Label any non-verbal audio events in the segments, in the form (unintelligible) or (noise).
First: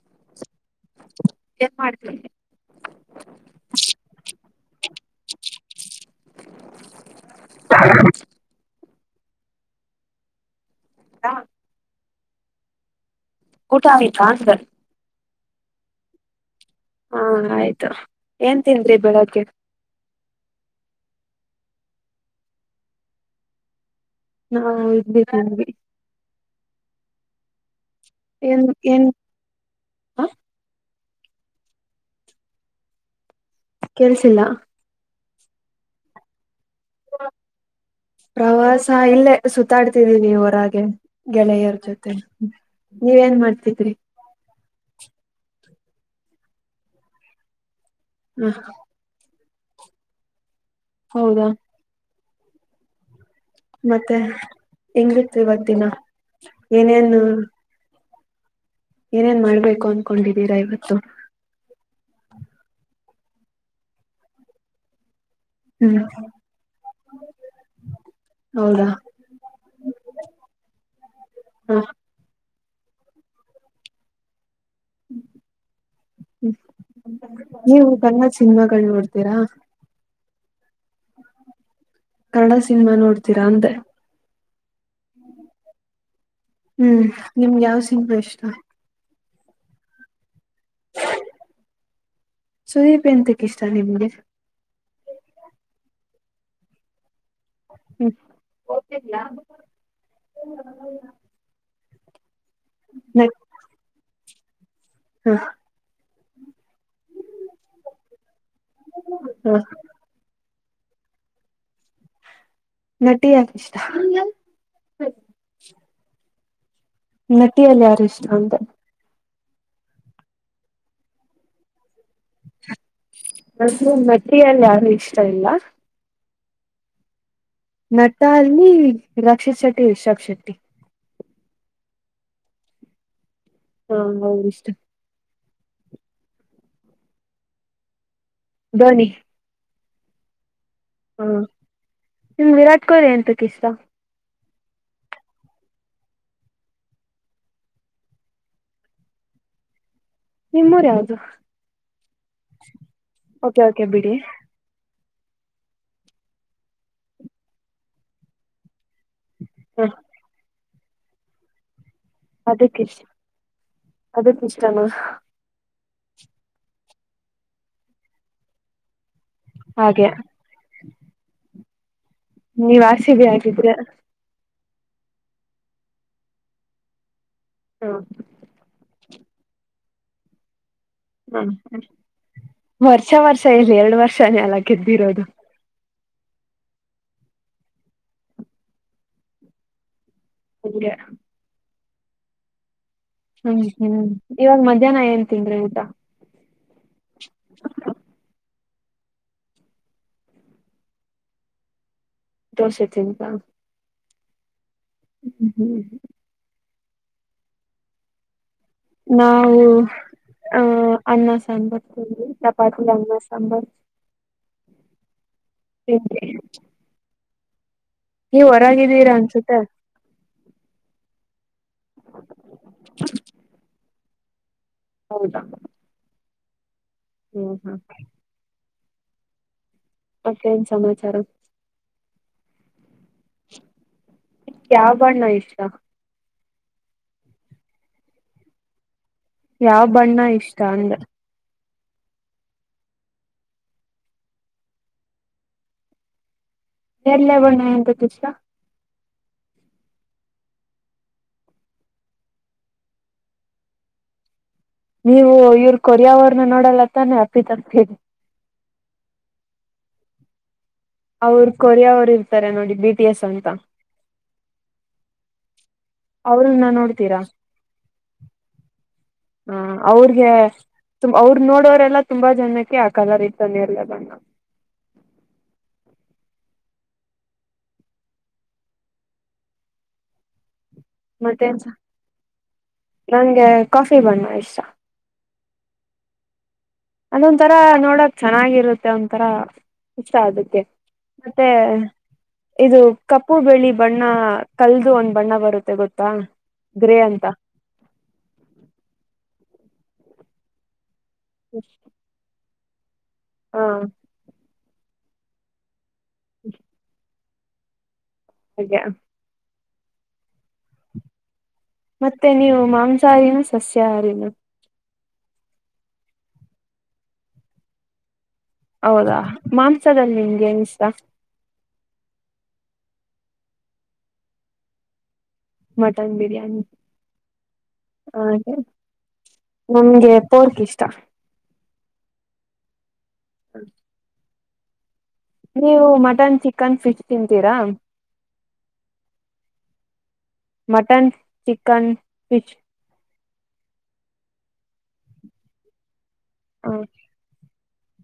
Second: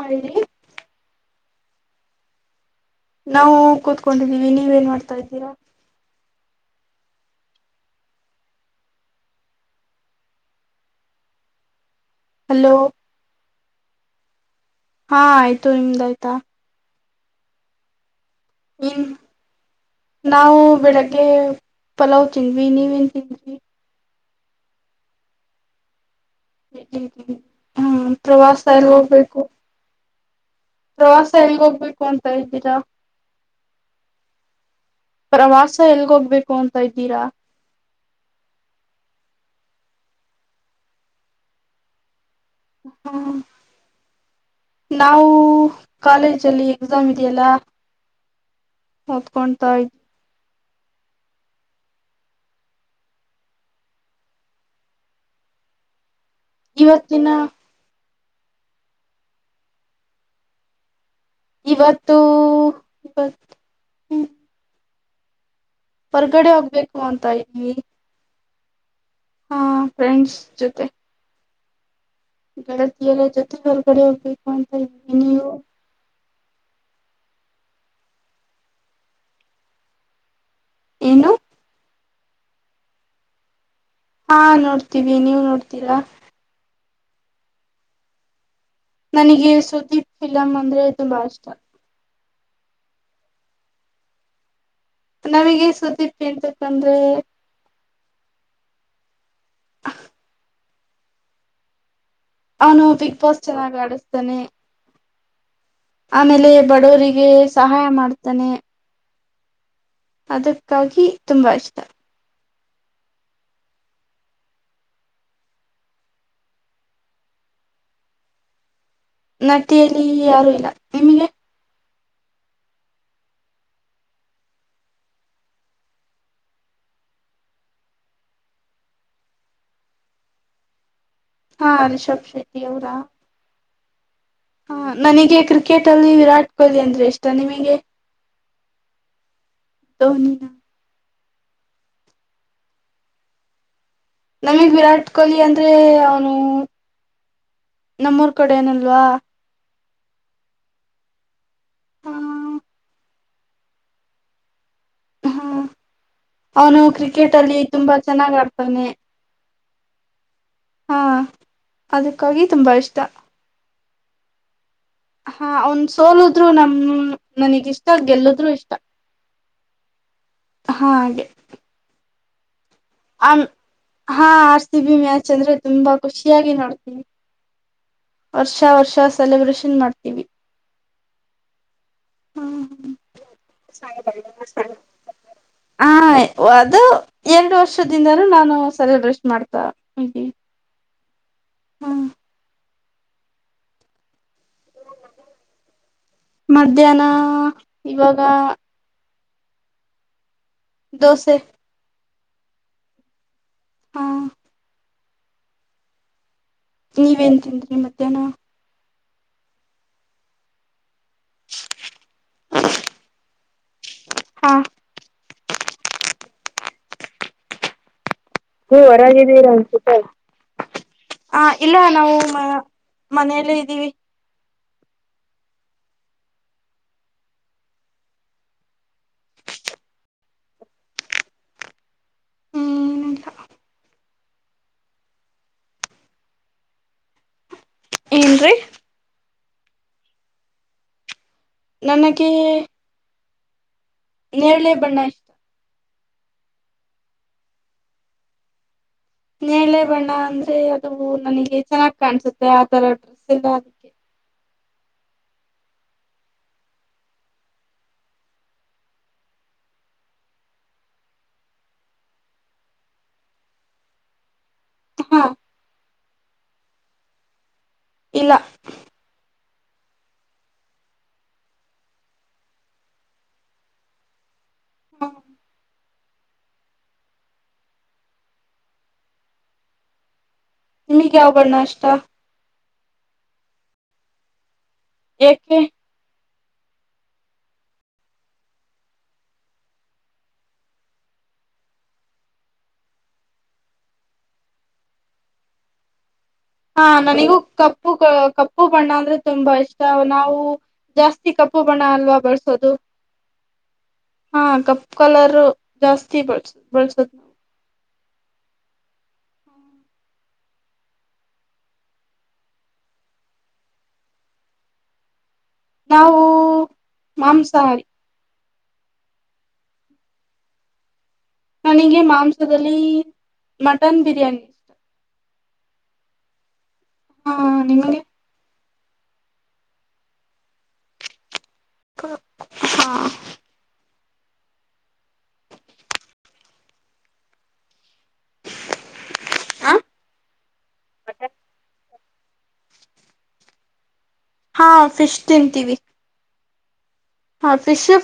I (unintelligible) ಏನ್ ಮಾಡಿದ್ರು ನಾವು ಕೂತ್ಕೊಂಡಿದ್ದೀವಿ ನೀವ್ ಏನ್ ಮಾಡ್ತಾ ಇದ್ದೀರಾ ಹ (unintelligible) ಆಯ್ತಾ ಹಲೋ ಊಟ ಆಯ್ತಾ ಅಂದೆ ಹಾ ಆಯ್ತು ನಿಮ್ದಾಯಯ್ತಾ ಹಾ ಆಯ್ತು ಏನ್ ತಿಂದ್ರಿ ಇನ್ ಬೆಳಗ್ಗೆ ನಾವು ಬೆಳಗ್ಗೆ ಪಲಾವ್ ತಿಂದ್ವಿ ನೀವೇನ್ ತಿಂದ್ರಿ ನಾವು ಹಿಡ್ಲಿ ತಿಂಧ್ವಿ ಹೂ ಪ್ರವಾಸ ಏನ್ ಎಲ್ಲ ಏನ್ ಹೋಗ್ಬೇಕು ಪ್ರವಾಸ ಎಲ್ಲಿ ಹೋಗಬೇಕು ಅಂತ ಇದ್ದೀರಾ - ಕೆಲ್ಸಿಲ್ಲ ಪ್ರವಾಸ ಎಲ್ಗೋಗ್ಬೇಕು ಅಂತ ಇದ್ದೀರಾ ಪ್ರವಾಸ ಇಲ್ಲೇ ಸುತ್ತಾಡ್ತಿದೀವಿ ಹೊರಗೆ ಗೆಳೆಯರ ಜೊತೆ ಹೂ ನೀವೇನ್ ಮಾಡ್ತಿದ್ರಿ ನಾವು ಕಾಲೇಜಲ್ಲಿ ಎಕ್ಸಾಮ್ ಇದೆಯಲ್ಲಾ ಹ ಓತ್ಕೊತಾ ಹೌದಾ ಮತ್ತೆ ಹೆಂಗಿತ್ತು ಇವತ್ ದಿನ ಏನೇನ್ ಇವತ್ತಿನ ಏನೇನ್ ಮಾಡ್ಬೇಕು ಅನ್ಕೊಂಡಿದ್ದೀರಾ ಇವತ್ತು ಇವತ್ತು ಇವತ್ತು ಹ್ಮ್ ಹೊರ್ಗಡೆ ಹೋಗ್ಬೇಕು ಅಂತ ಇದ್ವಿ ಹೌದಾ ಹಾ ಫ್ರೆಂಡ್ಸ್ ಜೊತೆ ಹೂ ಗೆಳತಿಯರ ಜೊತೆ ಹೊರಗಡೆ ಹೋಗಬೇಕು ಅಂತ ನೀವು ಹೂ ನೀವು ಕನ್ನಡ ಸಿನಿಮಾಗಳ ನೋಡ್ತೀರಾ ಏನು ಕನ್ನಡ ಸಿನಿಮಾ ನೋಡ್ತೀರಾ ಅಂದ್ರೆ ಹಾ ನೋಡ್ತೀವಿ ನೀವು್ ನೋಡ್ತೀರಾ ಹ್ಮ್ಹೂ ನಿಮ್ಗೆ ಯಾವ್ ಸಿನಿಮಾ ಇಷ್ಟ ನನಗೆ ಸುದೀಪ್ ಫಿಲಮ್ ಅಂದ್ರೆ ಬಾಳ ಇಷ್ಟ ಸುದೀಪ್ ಎಂತಕ್ ಇಷ್ಟ ನಿಮ್ಗೆ ನಮ್ಗೆ ಸುದೀಪ್ ಎಂತಂಕಂದ್ರೆ ಹೂ ಹಾ ಅವ್ನು ಬಿಗ್ ಬಾಸ್ ಚೆನ್ನಾಗಿ್ ಆಡಿಸ್ತೇನೆ ಹ ಆಮೇಲೆ ಬಡವರಿಗೆ ಸಹಾಯ ಮಾಡ್ತಾನೆ ಹ ಅದಕ್ಕಾಗಿ ತುಂಬಾ ಇಷ್ಟ ನಟಿಿಯಕ ಇಷ್ಟ ನಟಿಯಲ್ ಯಾರ್ ಇಷ್ಟ ಅಂತ. ನಟಿಯಲ್ಲಿ ಯಾರು ಇಲ್ಲ ನಿಮಿಗೆ. ನಂಗು ನಟಿಯಲ್ ಯಾರು ಇಷ್ಟ ಇಲ್ಲ. ನಟ ಅಲ್ಲಿ ರಕ್ಷಿತ್ ಶೆಟ್ಟಿ ರಿಷಬ್ ಶೆಟ್ಟಿ. ಹಾ ರಿಷಬ್ ಶೆಟ್ಟಿ ಅವ್ರಾ. ಹಾ ಅವ್ರ್ ಇಷ್ಟ. ನನಿಗೆ ಕ್ರಿಕೆಟ್ ಅಲ್ಲಿ ವಿರಾಟ್ ಕೊಹ್ಲಿ ಅಂದ್ರೆ ಇಷ್ಟ ನಿಮಿಗೆ. ಧೋನಿ. ಧೋನಿ ನ. ಹಾ ನಿಮ್ ವಿರಾಟ್ ಕೊಹ್ಲಿ ಎಂತಕ್ ಇಷ್ಟ. ನಮಗ್ ವಿರಾಟ್ ಕೊಹ್ಲಿ ಅಂದ್ರೆ ಅವ್ನು ನಮ್ಮೂರ್ ಕಡೆ ಅವ್ನ್ ಅಲ್ವಾ. ನಿಮ್ ಊರ್ ಯಾವ್ದು ಹ ಓಕೆ ಓಕೆ ಬಿಡಿ. ಹ್ಮ ಅವನು ಕ್ರಿಕೆಟ್ ಅಲ್ಲಿ ತುಂಬಾ ಚೆನ್ನಾಗ ಆಡ್ತಾನೆ. ಹಾ. ಹಾ. ಅದಕಾಗಿ ಅದಕಿಸ್ಟ್ ಅದಕಿಸ್ಟಾನಾ. ಹಾ ಅವ್ನ್ ಸೋಲುದ್ರು ನಮ್ ನನಿಗ್ ಇಷ್ಟ ಗೆಲ್ಲುದ್ರು ಇಷ್ಟ. ಹಾಗೆ. ಹಾ ಹಾಗೆ. ನೀವ್ ಆರ್ಸಿಬಿ ಹಾಗಿದ್ರೆ. ಹಾ ಆರ್ಸಿಬಿ ಮ್ಯಾಚ್ ಅಂದ್ರೆ ತುಂಬಾ ಖುಷಿಯಾಗಿ ನೋಡ್ತಿನಿ. ಹಾ. ವರ್ಷ ವರ್ಷ ಸೆಲೆಬ್ರೇಷನ್ ಮಾಡ್ತೀವಿ. ಹ್ಮ ವರ್ಷ ವರ್ಷ ಎಲ್ಲಿ ಎರಡ್ ವರ್ಷನೆ ಅಲ ಗೆದ್ದಿರದು. ಹಾ ಅದು ಎರಡ್ ವರ್ಷದಿಂದನು ನಾನು ಸೆಲೆಬ್ರೇಷನ್ ಮಾಡ್ತಾ ಇದೀನಿ. ಹಂಗೆ. ಹ್ಮ್. ಹ್ಮ್ ಹ್ಮ್ ಇವಾಗ್ ಮಧ್ಯಾಹ್ನ ಏನ್ ತಿಂದ್ರಿ ಊಟ. ಮಧ್ಯಾಹ್ನ ಇವಾಗ. ದೋಸೆ. ದೋಸೆ ತಿಂದ್ರ. ಹಾ ಹ್ಮ್ ಹ್ಮ್ ಹ್ಮ್. ನೀವ್ ಏನ್ ತಿಂದ್ರಿ ಮಧ್ಯಾಹ್ನ. ನಾವು. ಹಾ ಅನ್ನ ಸಾಂಬಾರ್ ಪೂರಿ ಚಪಾತಿ ಅನ್ನ ಸಾಂಬಾರ್. ಹಾ. (unintelligible) ನೀವ್ ಹೊರಗಿದೀರಾ ಅನ್ಸುತ್ತೆ. ಹ ಇಲ್ಲ ನಾವು ಮ ಮನೇಲೆ ಇದೀವಿ. ಹೌದಾ. ಹ್ಮ್ ಹಾ. ಮತ್ತೆೇನ್ ಸಮಾಚಾರ. ಹ್ಮ್ ಯಾವ್ ಬಣ್ಣ ಇಷ್ಟ. ಏನ್ರಿ. ಯಾವ ಬಣ್ಣ ಇಷ್ಟ ಅಂದ್ರ ನನಗೆ ನೇರಳೇ ಬಣ್ಣ ಎಲ್ಲ ಬರ್ಣ್ಣ ಎಂತ ದಷ ನೇಳೆ ಬಣ್ಣ ಅಂದ್ರೆ ಅದು ನನಗೆ ಚೆನ್ನಾಗಿ ಕಾಣ್ಸುತ್ತೆ ಆ ತರ ಡ್ರೆಸ್ ಎಲ್ಲ ಅ ನೀವು ಇವ್ರ ಕೊರಿಯ ಅವರ್ನ ನೋಡಲ್ಲತ್ತಾನೆ ಅಪ್ಪಿ ತನ್ ಹೇಳಿ ಅವರು ಕೊರಿಯ ಅವರ್ ಇರ್ತಾರೆ ನೋಡಿ ಬಿ ಟಿ ಎಸ್ ಅಂತ ಹಾ ಅವರುನ್ನ ನೋಡ್ತೀರಾ ಇಲ್ಲ ಹಾ ಅವ್ರಗೆ ತುಂಬ ಅವ್ರರು ನೋಡೋರೆಲ್ಲ ತುಂಬಾ ಜನಕ್ಕೆ ಆ ಕಲರ್ ಇತಾನೆ ಇರ್ಲ್ಲದಣ ಹ್ಮ ನಿಮಗ್ ಯಾವ ಬಣ್ಣ ಮತ್ತೆನ್ಸ ಇಷ್ಟ ನಂಗೆ ಕಾಫಿ ಬಣ್ಣ ಇಷ್ಟ ಏಕೆ ಅದೊಂಂತರ ನೋಡಕ್ ಚೆನ್ನಾಗಿರುತ್ತೆ ಒಂಂತರಾ ಇಷ್ಟ ಅದಕ್ಕೆ ಮತ್ತೆ ಇದು ಕಪ್ಪು ಬೆಳಿ ಬಣ್ಣ ಕಲ್ದು ಒಂದ್ ಬಣ್ಣ ಬರುತ್ತೆ ಗೊತ್ತಾ ಹಾ ಗ್ರೇ ಅಂತ ನನಿಗೂ ಕಪ್ಪು ಕಪ್ಪು ಬಣ್ಣ ಅಂದ್ರೆ ತುಂಬಾ ಇಷ್ಟ ನಾವು ಜಾಸ್ತಿ ಕಪ್ಪು ಬಣ ಅಲ್ವಾ ಬರ್ಸೋದು ಹಾ ಹಾ ಕಪ್ ಕಲರ್ ಜಾಸ್ತಿ ಬಳಸ ಬಳಸದ ಹಾಗಾ ಮತ್ತೆ ನೀವು ಮಾಂಸಾಹಾರನು ಸಸ್ಯಾಹಾರನು ನಾವು ಮಾಂಸಾಹಾರಿ ಹೌದಾ ಮಾಂಸದಲ್ಲಿ ನಿಮ್ಗೆ ನ್ ಇಷ್ಟ ನನಗೆ ಮಾಂಸದಲ್ಲಿ ಮಟನ್ ಬಿರಿಯಾನಿ ಇಷ್ಟ ಮಟನ್ ಬಿರಿಯಾನಿ ಹಾ ನಿಮ್ಮದ ಹಾಗೆ ನಮ್ಗೆ ತೋರ್ಕ್ ಇಷ್ಟ ಹಾ ಹ ನೀವು ಮಟನ್ ಚಿಕನ್ ಫಿಶ್ ತಿಂತೀರಾ ಹ ಮಟನ್ ಚಿಕನ್ ಪಫಿಶ್ ಹಾ ಫಿಶ್ ತಿಂತೀವಿ ಹೌ ಹಾಂ ಫಿಶು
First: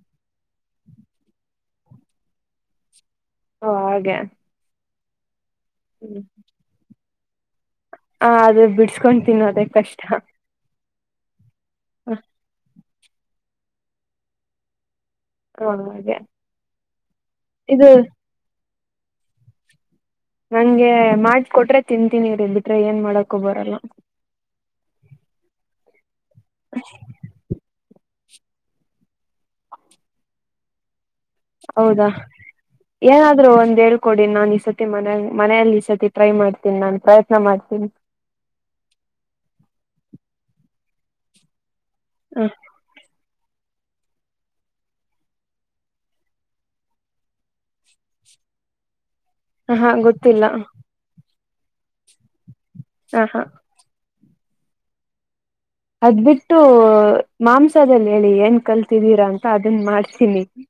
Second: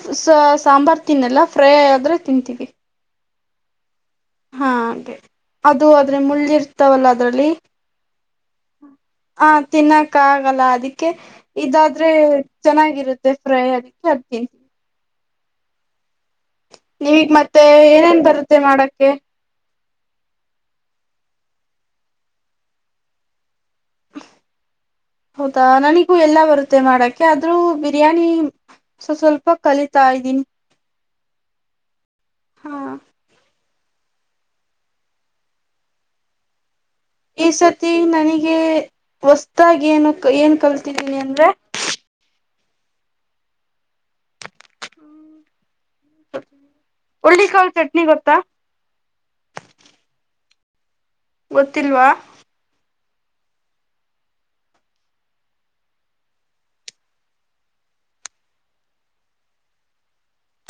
ಸಾಂಬಾರು ತಿನ್ನಲ್ಲ ಫ್ರೈ ಆದ್ರರೆ ತಿಂತೀವಿ ಓ ಹಾಗೆ ಹಾ ಅದು ಆದ್ರೆ ಹ ಮುಳ್ಳಿ ಇರ್ತಾವಲ್ಲ ಅದ್ರಲ್ಲಿ ಹ ಅದ ಬಿಡ್ಸ್ಕೊತೀನ ಅದೇ ಕಷ್ಟ ಲ್ಲ ಅದಕ್ಕೆ ಇದಾದ್ರೆ ಹ ಚೆನ್ನಾಗಿರುತ್ತೆ ಫ್ರೈ ಅದಕ್ಕೆ ಅದಕ್ಕ ಹೌ ಹಾಗೆ ನೀವಗ್ ಮತ್ತೆ ಇದು ಏನೇನ್ ಬರುತ್ತೆ ಮಾಡಕ್ಕೆ ನಂಗೆ ಮಾಡಕೊಟ್ರೆ ತಿಂತೀನಿ ರೀ ಬಿಟ್ರೆ ಏನ್ ಮಾಡಕ್ಕೊ ಬರಲ್ಲ ಹೌದಾ ನನಿಗೂ ಎಲ್ಲ ಬರುತ್ತೆ ಮಾಡಕ್ಕೆ ಆದ್ರೂ ಬಿರಿಯಾನಿ ಸೊ ಸ್ವಲ್ಪ ಕಲಿತಾ ಇದ್ದೀನಿ ಹೌದಾ ಹಾ ಏನಾದ್ೂ ಒಂದೆರಡು ಕೊಡಿ ನಾನ್ ಈ ಸತಿ ಮನ ಮನೆಯಲ್ಲಿ ಈ ಸತಿ ಟ್ರೈ ಮಾಡ್ೀನಿ ನಾನನ್ೈ ಈ ಸತಿ ನನಗೆ ಹೊತಾಗಿ ಏನು ಏನ್ ಕಲ್ತಿದ್ದೀನಿ ಅಂದ್ರೆ ಹ ಹ್ಮ ಉಳ್ಳಿಕಾಲ್ ಚಟ್ನಿ ಗೊತ್ತಾ ಹಾ ಗೊತ್ತಿಲ್ಲ ಗೊತ್ತಿಲ್ವಾ (unintelligible) ಹ ಹಾ (unintelligible) ಅದ್ ಬಿಟ್ಟು ಮಾಂಸದಲ್ಲಿ ಹೇಳಿ ಏನ್ ಕಲ್ತಿದ್ದೀರಾ ಅಂತ ಅದನ್ ಮಾಡ್ತೀನಿ (unintelligible)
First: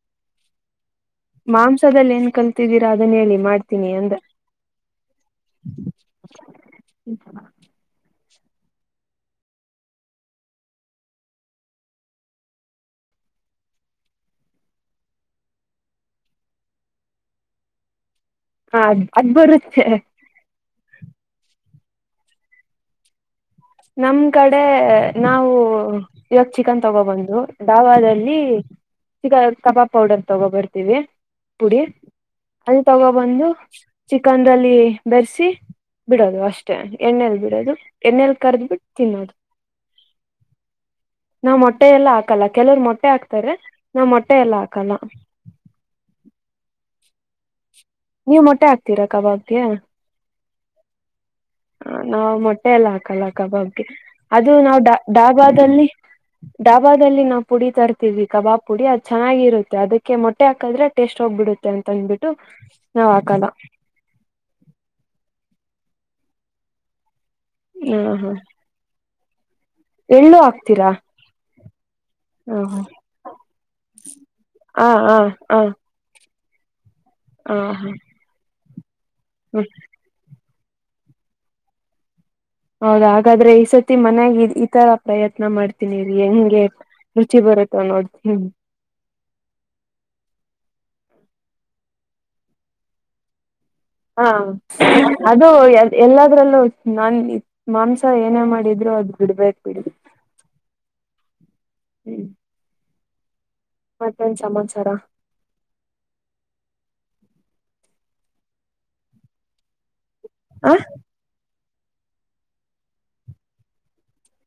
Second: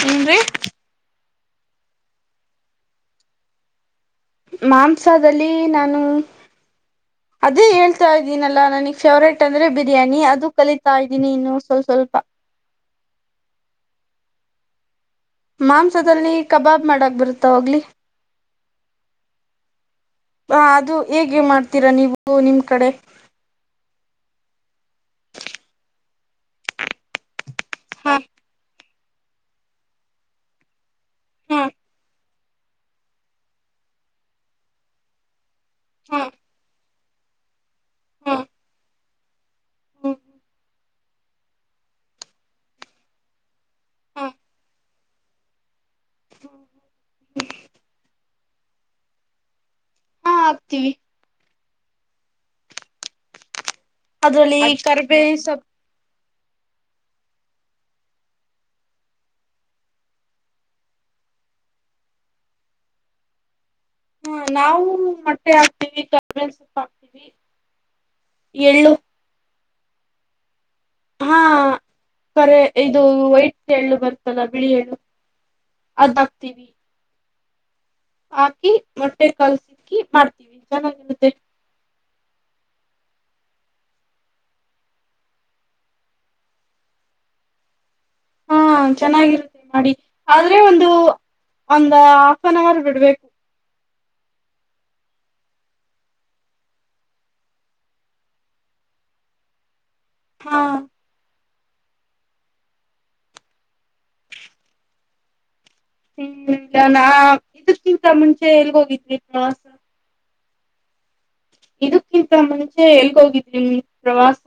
ಹಂದ (unintelligible) ಮಾಂಸದಲ್ಲಿ ಏನ್ ಕಲ್ತಿದ್ದೀರಾ ಅದನ್ನ ಹೇಳಿ ಮಾಡ್ತೀನಿ ಅಂತ (unintelligible) ಮಾಂಸದಲ್ಲಿ ನಾನು ಅದೇ ಹೇಳ್ (unintelligible) ಕಲತಾ ಇದ್ದೀನಲ್ಲಾ ನನಗ್ ಫೇವ್ರೇಟ್ ಅಂದ್ರೆ ಬಿರಿಯಾನಿ ಅದು ಕಲಿತಾ ಇದೀನಿ ಇನ್ನು ಸ್ವಲ್ಪ ಸ್ವಲ್ಪ (unintelligible) ಮಾಂಸದಲ್ಲಿ ಕಬಾಬ್ ಮಾಡಕ್ ಬರುತ್ತಾ ಹೋಗ್ಲಿ (unintelligible) ಹ ಅದ್ ಬರು (unintelligible) ಅದು ಹೇಗೆ ಮಾಡ್ತೀರಾ ನೀವು ನಿಮ್ಮ ಕಡೆ (unintelligible) ನಮ್ ಕಡೆ ನಾವು ಇವಾಗ ಚಿಕನ್ ತಗೋಬಂದು (unintelligible) ಹ ಧಾವಾದಲ್ಲಿ ಚಿಕ್ಕ ಕಬಾಬ್ ಪೌಡರ್ ತಗೋಬರ್ತೀವಿ ಹಾ ಪುಡಿ (unintelligible) ಅಲ್ಲಿ ತಗೋಬಂದು ಚಿಕನ್ಲ್ಲಿ ಬೆರೆಸಿ ಹಾ ಬಿಡೋದು ಅಷ್ಟೇ (unintelligible) ಅಷ್ಟ ಎಣ್ಣೆಲ್ ಬಿಡೋದು ಹಾ ಎಣ್ಣಲಿ ಹಾ ಕರ್ದ ಬಿಿಟ್ಟು ತಿನ್ನೋದು ನಾವ್ ಮೊಟ್ಟೆ ಎಲ್ಲ ಹಾಕಲ್ಲ ಕೆಲವರು ಮೊಟ್ಟೆ ಹಾಕ್ತಾರೆ ನಾವ್ ಹಾ ಮೊಟ್ಟೆ ಎಲ್ಲ ಹಾಕಲ್ಲ ನೀವು್ ಮೊಟ್ಟೆ ಹಾಕ್ತೀರಾ ಕಬಾಬ್ಗೆ ಹಾಕ್ತೀವಿ ಹ ನಾವ್ ಮೊಟ್ಟೆ ಎಲ್ಲ ಹಾಕಲ್ಲ ಕಬಾಬ್ಗೆ ಅದು ಅದ್ರಲ್ಲಿ ನಾವ್ ಡಾ ಕರ್ಬೇವ್ ಸೊಪ್ ಡಾಬಾದಲ್ಲಿ ಡಾಬಾದಲ್ಲಿ ನಾವವು ಪುಡಿ ತರ್ತೀವಿ ಕಬಾಬ್ ಪುಡಿ ಅದ್ ಚೆನ್ನಾಗಿರುತ್ತೆ ಅದಕ್ಕೆ ಮೊಟ್ಟೆ ಹಾಕಿದ್ರೆ ಟೇಸ್ಟ್ ಹೋಗ್ಬಿಡುತ್ತೆ ಅಂತ ಅಂದಬಿಟ್ಟು ನಾವ್ ಹಾಕೋಲ್ಲ ಹ್ಮ ನಾವು ಮೊಟ್ಟೆ ಹಾಕ್ತಿೀವಿ ಕಬೇಲ್ ಸೊಪ್ಪ ಹಾಕ್ತಿೀವಿ ಹ್ಮ ಹಾ ಎಏಳ್ಳು ಎಳ್ಳು ಹಾಕ್ತೀರಾ ಹಾ ಹ ಕರೆ ಇದು ವೈಟ್ ಎಳ್ಳು ಬರ್ತಲ್ಲ ಬಿಳಿ ಹಾ ಎಳ್ಳು ಹಾ ಹಾ ಅದ್ ಬಕ್ತಿೀವಿ ಹ ಹಾ ಹಾಕಿ ಮೊಟ್ಟೆ ಹ್ಮ ಕಲ್ಸಿಕ್ಕಿ ಮಾಡ್ತೀವಿ ಚೆನ್ನಾಗಿರುತ್ತೆ ಹೌದಾ ಹಾಗಾದ್ರೆ ಈ ಸತಿ ಮನ್ಯಾಗ ಈ ತರ ಪ್ರಯತ್ನ ಮಾಡ್ತೀನಿ ರರಿ ಹೆಂಗೆ ರುಚಿ ಬರುತ್ತಾ ನೋಡ್ತ ಹ ಚೆನ್ನಾಗಿರುತ್ತೆ ಮಾಡಿ ಆದ್ರೆ ಒಂದು ಒಂದ ಹಾಫ್ ಅನ್ ಅವರ್ ಬಿಡ್ಬೇಕು ಹಾ ಅದು ಎಲ್ಲದ್ರಲ್ಲೂ ನನ್ ಮಾಂಸ ಏನೇ ಮಾಡಿದ್ರು ಅದ ಬಿಡ್ಬೇಕೇಕ್ ಬಿಡ ಹಾ ಹ್ಮ್ ಮತ್ತೊನ್್ ಚಮತ್ಚಾರ ಹಲ್ಲ ನಾ ಇದಕ್ಕಿಂತ ಮುಂಚೆ ಎಲ್ಲಿಗೋಗಿದ್ವಿ ಪ್ರ ಆ ಇದಕ್ಕಿಂತ ಮುಂಚೆ ಎಲ್ಗೋಗಿದ್ರಿ ಪ್ರವಾಸ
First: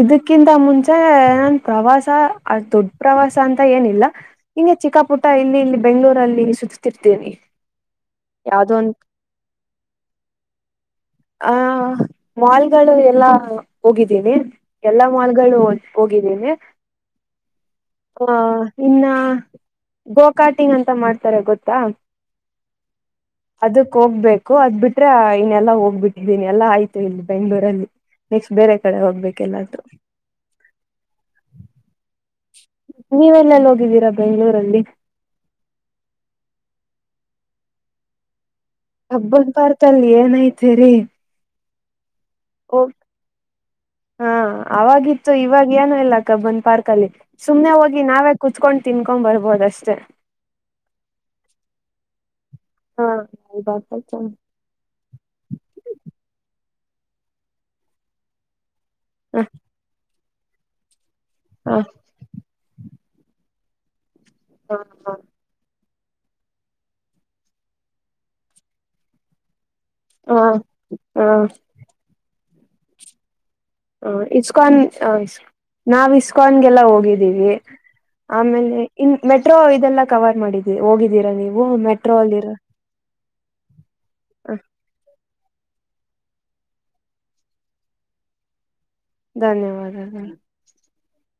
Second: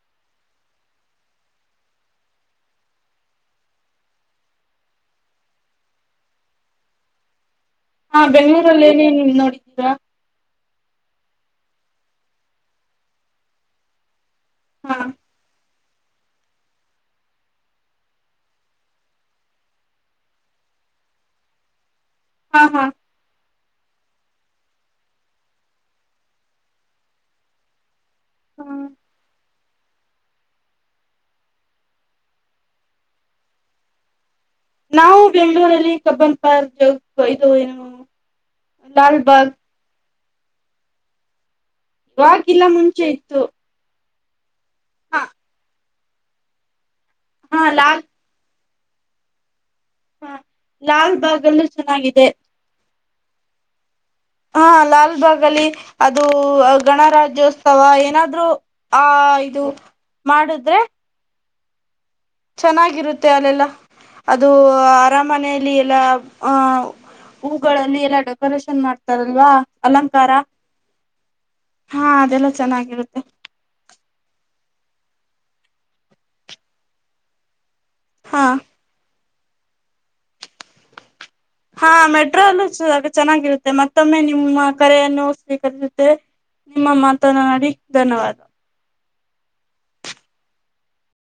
ಇದಕ್ಕಿಂತ ಮುಂಚೆ ನನ್ ಪ್ರವಾಸ ದೊಡ್ ಪ್ರವಾಸ ಅಂತ ಏನಿಲ್ಲ ಹಿಂಗೆ ಚಿಕ್ಕಾಪುಟ ಇಲ್ಲಿ ಇಲ್ಲಿ ಬೆಂಗಗಳೂರಲ್ಲಿ ಸುತ್ತುತ್ತರ್ತೇ ಹಾ ಬೆಂಗಳೂರಲ್ಲಿ ಏನೇ ನೀ ನೋಡಿದ್ದೀರಾ ಆ ಮಾಲ್ಗಳು ಎಲ್ಲಾ ಹೋಗಿದ್ದೀನಿ ಹಾ ಎಲ್ಲಾ ಮಾಲ್ಗಳು ಹೋಗಿದ್ದೇನೆ ಆಹ ಇನ್ನ ಗೋಕಾಟಿನ್ ಅಂತ ಮಾಡ್ತಾರೆ ಗೊತ್ತಾ ಹಾ ಹಾ ಅದಕ್ ಹೋಗ್ಬೇಕು ಅದ್ ಬಿಟ್ರೆ ಇನೆಲ್ಲ ಹೋಗ ಗ ಬಿಟ್ಟಿದ್ದೀನಿ ಎಲ್ಲಾ ಆಯ್ತು ಇಲ್ಲಿ ಬೆಂಗ್ಗಳೂರಲ್ಲಿ ನೆಕ್ಸ್ಟ್ ಹಾ ಬೇರೆ ಕಡೆ ಹೋಗ್ಬೇಕ ಎಲ್ಲಾದ್ರು ನೀವೆಲ್ಲಲ್ಲಿ ಹೋಗಿದ್ದೀರಾ ಬೆಂಗಳೂರಲ್ಲಿ ನಾವು ಬೆಂಗಳೂರಲ್ಲಿ ಕಬ್ಬನ್ ಪಾರ್ಕ್ ಜ ಒಯ್ದ ಏನು ಲಾಲ್ಬಾಗ್ ಕಬ್ಬನ್ ಪಾರ್ಕ್ ಅಲ್ಲಿ ಏನಐತಿರಿ ರಾಗಿಲ್ಲ ಮುಂಚೆ ಇತ್ತು ಹಾ ಹ ಅವಾಗಿತ್ತು ಇವಾಗ ಏನು ಇಲ್ಲ ಕಬ್ಬನ್ ಪಾರ್ಕ್ ಅಲ್ಲಿ ಹಾ ಸುಮನೆ ಹೋಗಿ ಲಾಲ್ ನಾವ್ ಕುತ್ಕೊಂಡು ತಿನ್ಕೊಂಡ್ ಬರ್ಬೋದು ಅಷ್ಟೇ ಹಾ ಲಾಲ್ ಬಾಗ್ ಎಲ್ಲೂ ಚೆನ್ನಾಗಿದೆ ಹಾ ಯ ಬತ (unintelligible) ಹಾ ಲಾಲ್ಬಾಗ್ ಅಲ್ಲಿ ಅದು ಗಣರಾಜ್ಯೋತ್ಸವ ಏನಾದ್ ಆ ಇದು ಮಾಡುದ್ರೆ ಹಾ ಚೆನ್ನಾಗಿರುತ್ತೆ ಅಲ್ಲೆಲ್ಲ ಅದು ಅರಾಮನೆಯಲ್ಲಿ ಎಲ್ಲ ಹೂಗಳಲ್ಲಿ ಎಲ್ಲ ಡೆಕೋರೇಷನ್ ಮಾಡ್ತಾರಲ್ವಾ ಅಲಂಕಾರ ಹಾ ಹಾ ಅದೆಲ್ಲ ಚೆನ್ನಾಗಿರುತ್ತೆ ಹ ಇಸ್ಕಾನ್ಸ್ ನಾವ್ ಇಸ್ಕಾನ್ಗೆಲ್ಲ ಹೋಗಿದ್ದೀವಿ ಹಾ ಆಮೇಲೆ ಇನ್ ಮೆಟ್ರೋ ಇದೆಲ್ಲ ಕವರ್ ಮಾಡಿದೀ ಹೋಗಿದ್ದೀರಾ ನೀವು ಹಾ ಮೆಟ್ರೋ ಅಲ್ಲಿರೋ ಮೆಟ್ರೋಲ್ಲೂ ಚೆನ್ನಾಗಿರುತ್ತೆ ಮತ್ತೊಮ್ಮೆ ನಿಮ್ಮ ಕರೆಯನ್ನು ಓಸ್ಬೇಕ ಕಲಸುತ್ತೆ ನಿಮ್ಮ ಮಾತನ್ನ ನಡಿ ಧನ್ಯವಾದ ಧನ್ಯವಾದಗಳು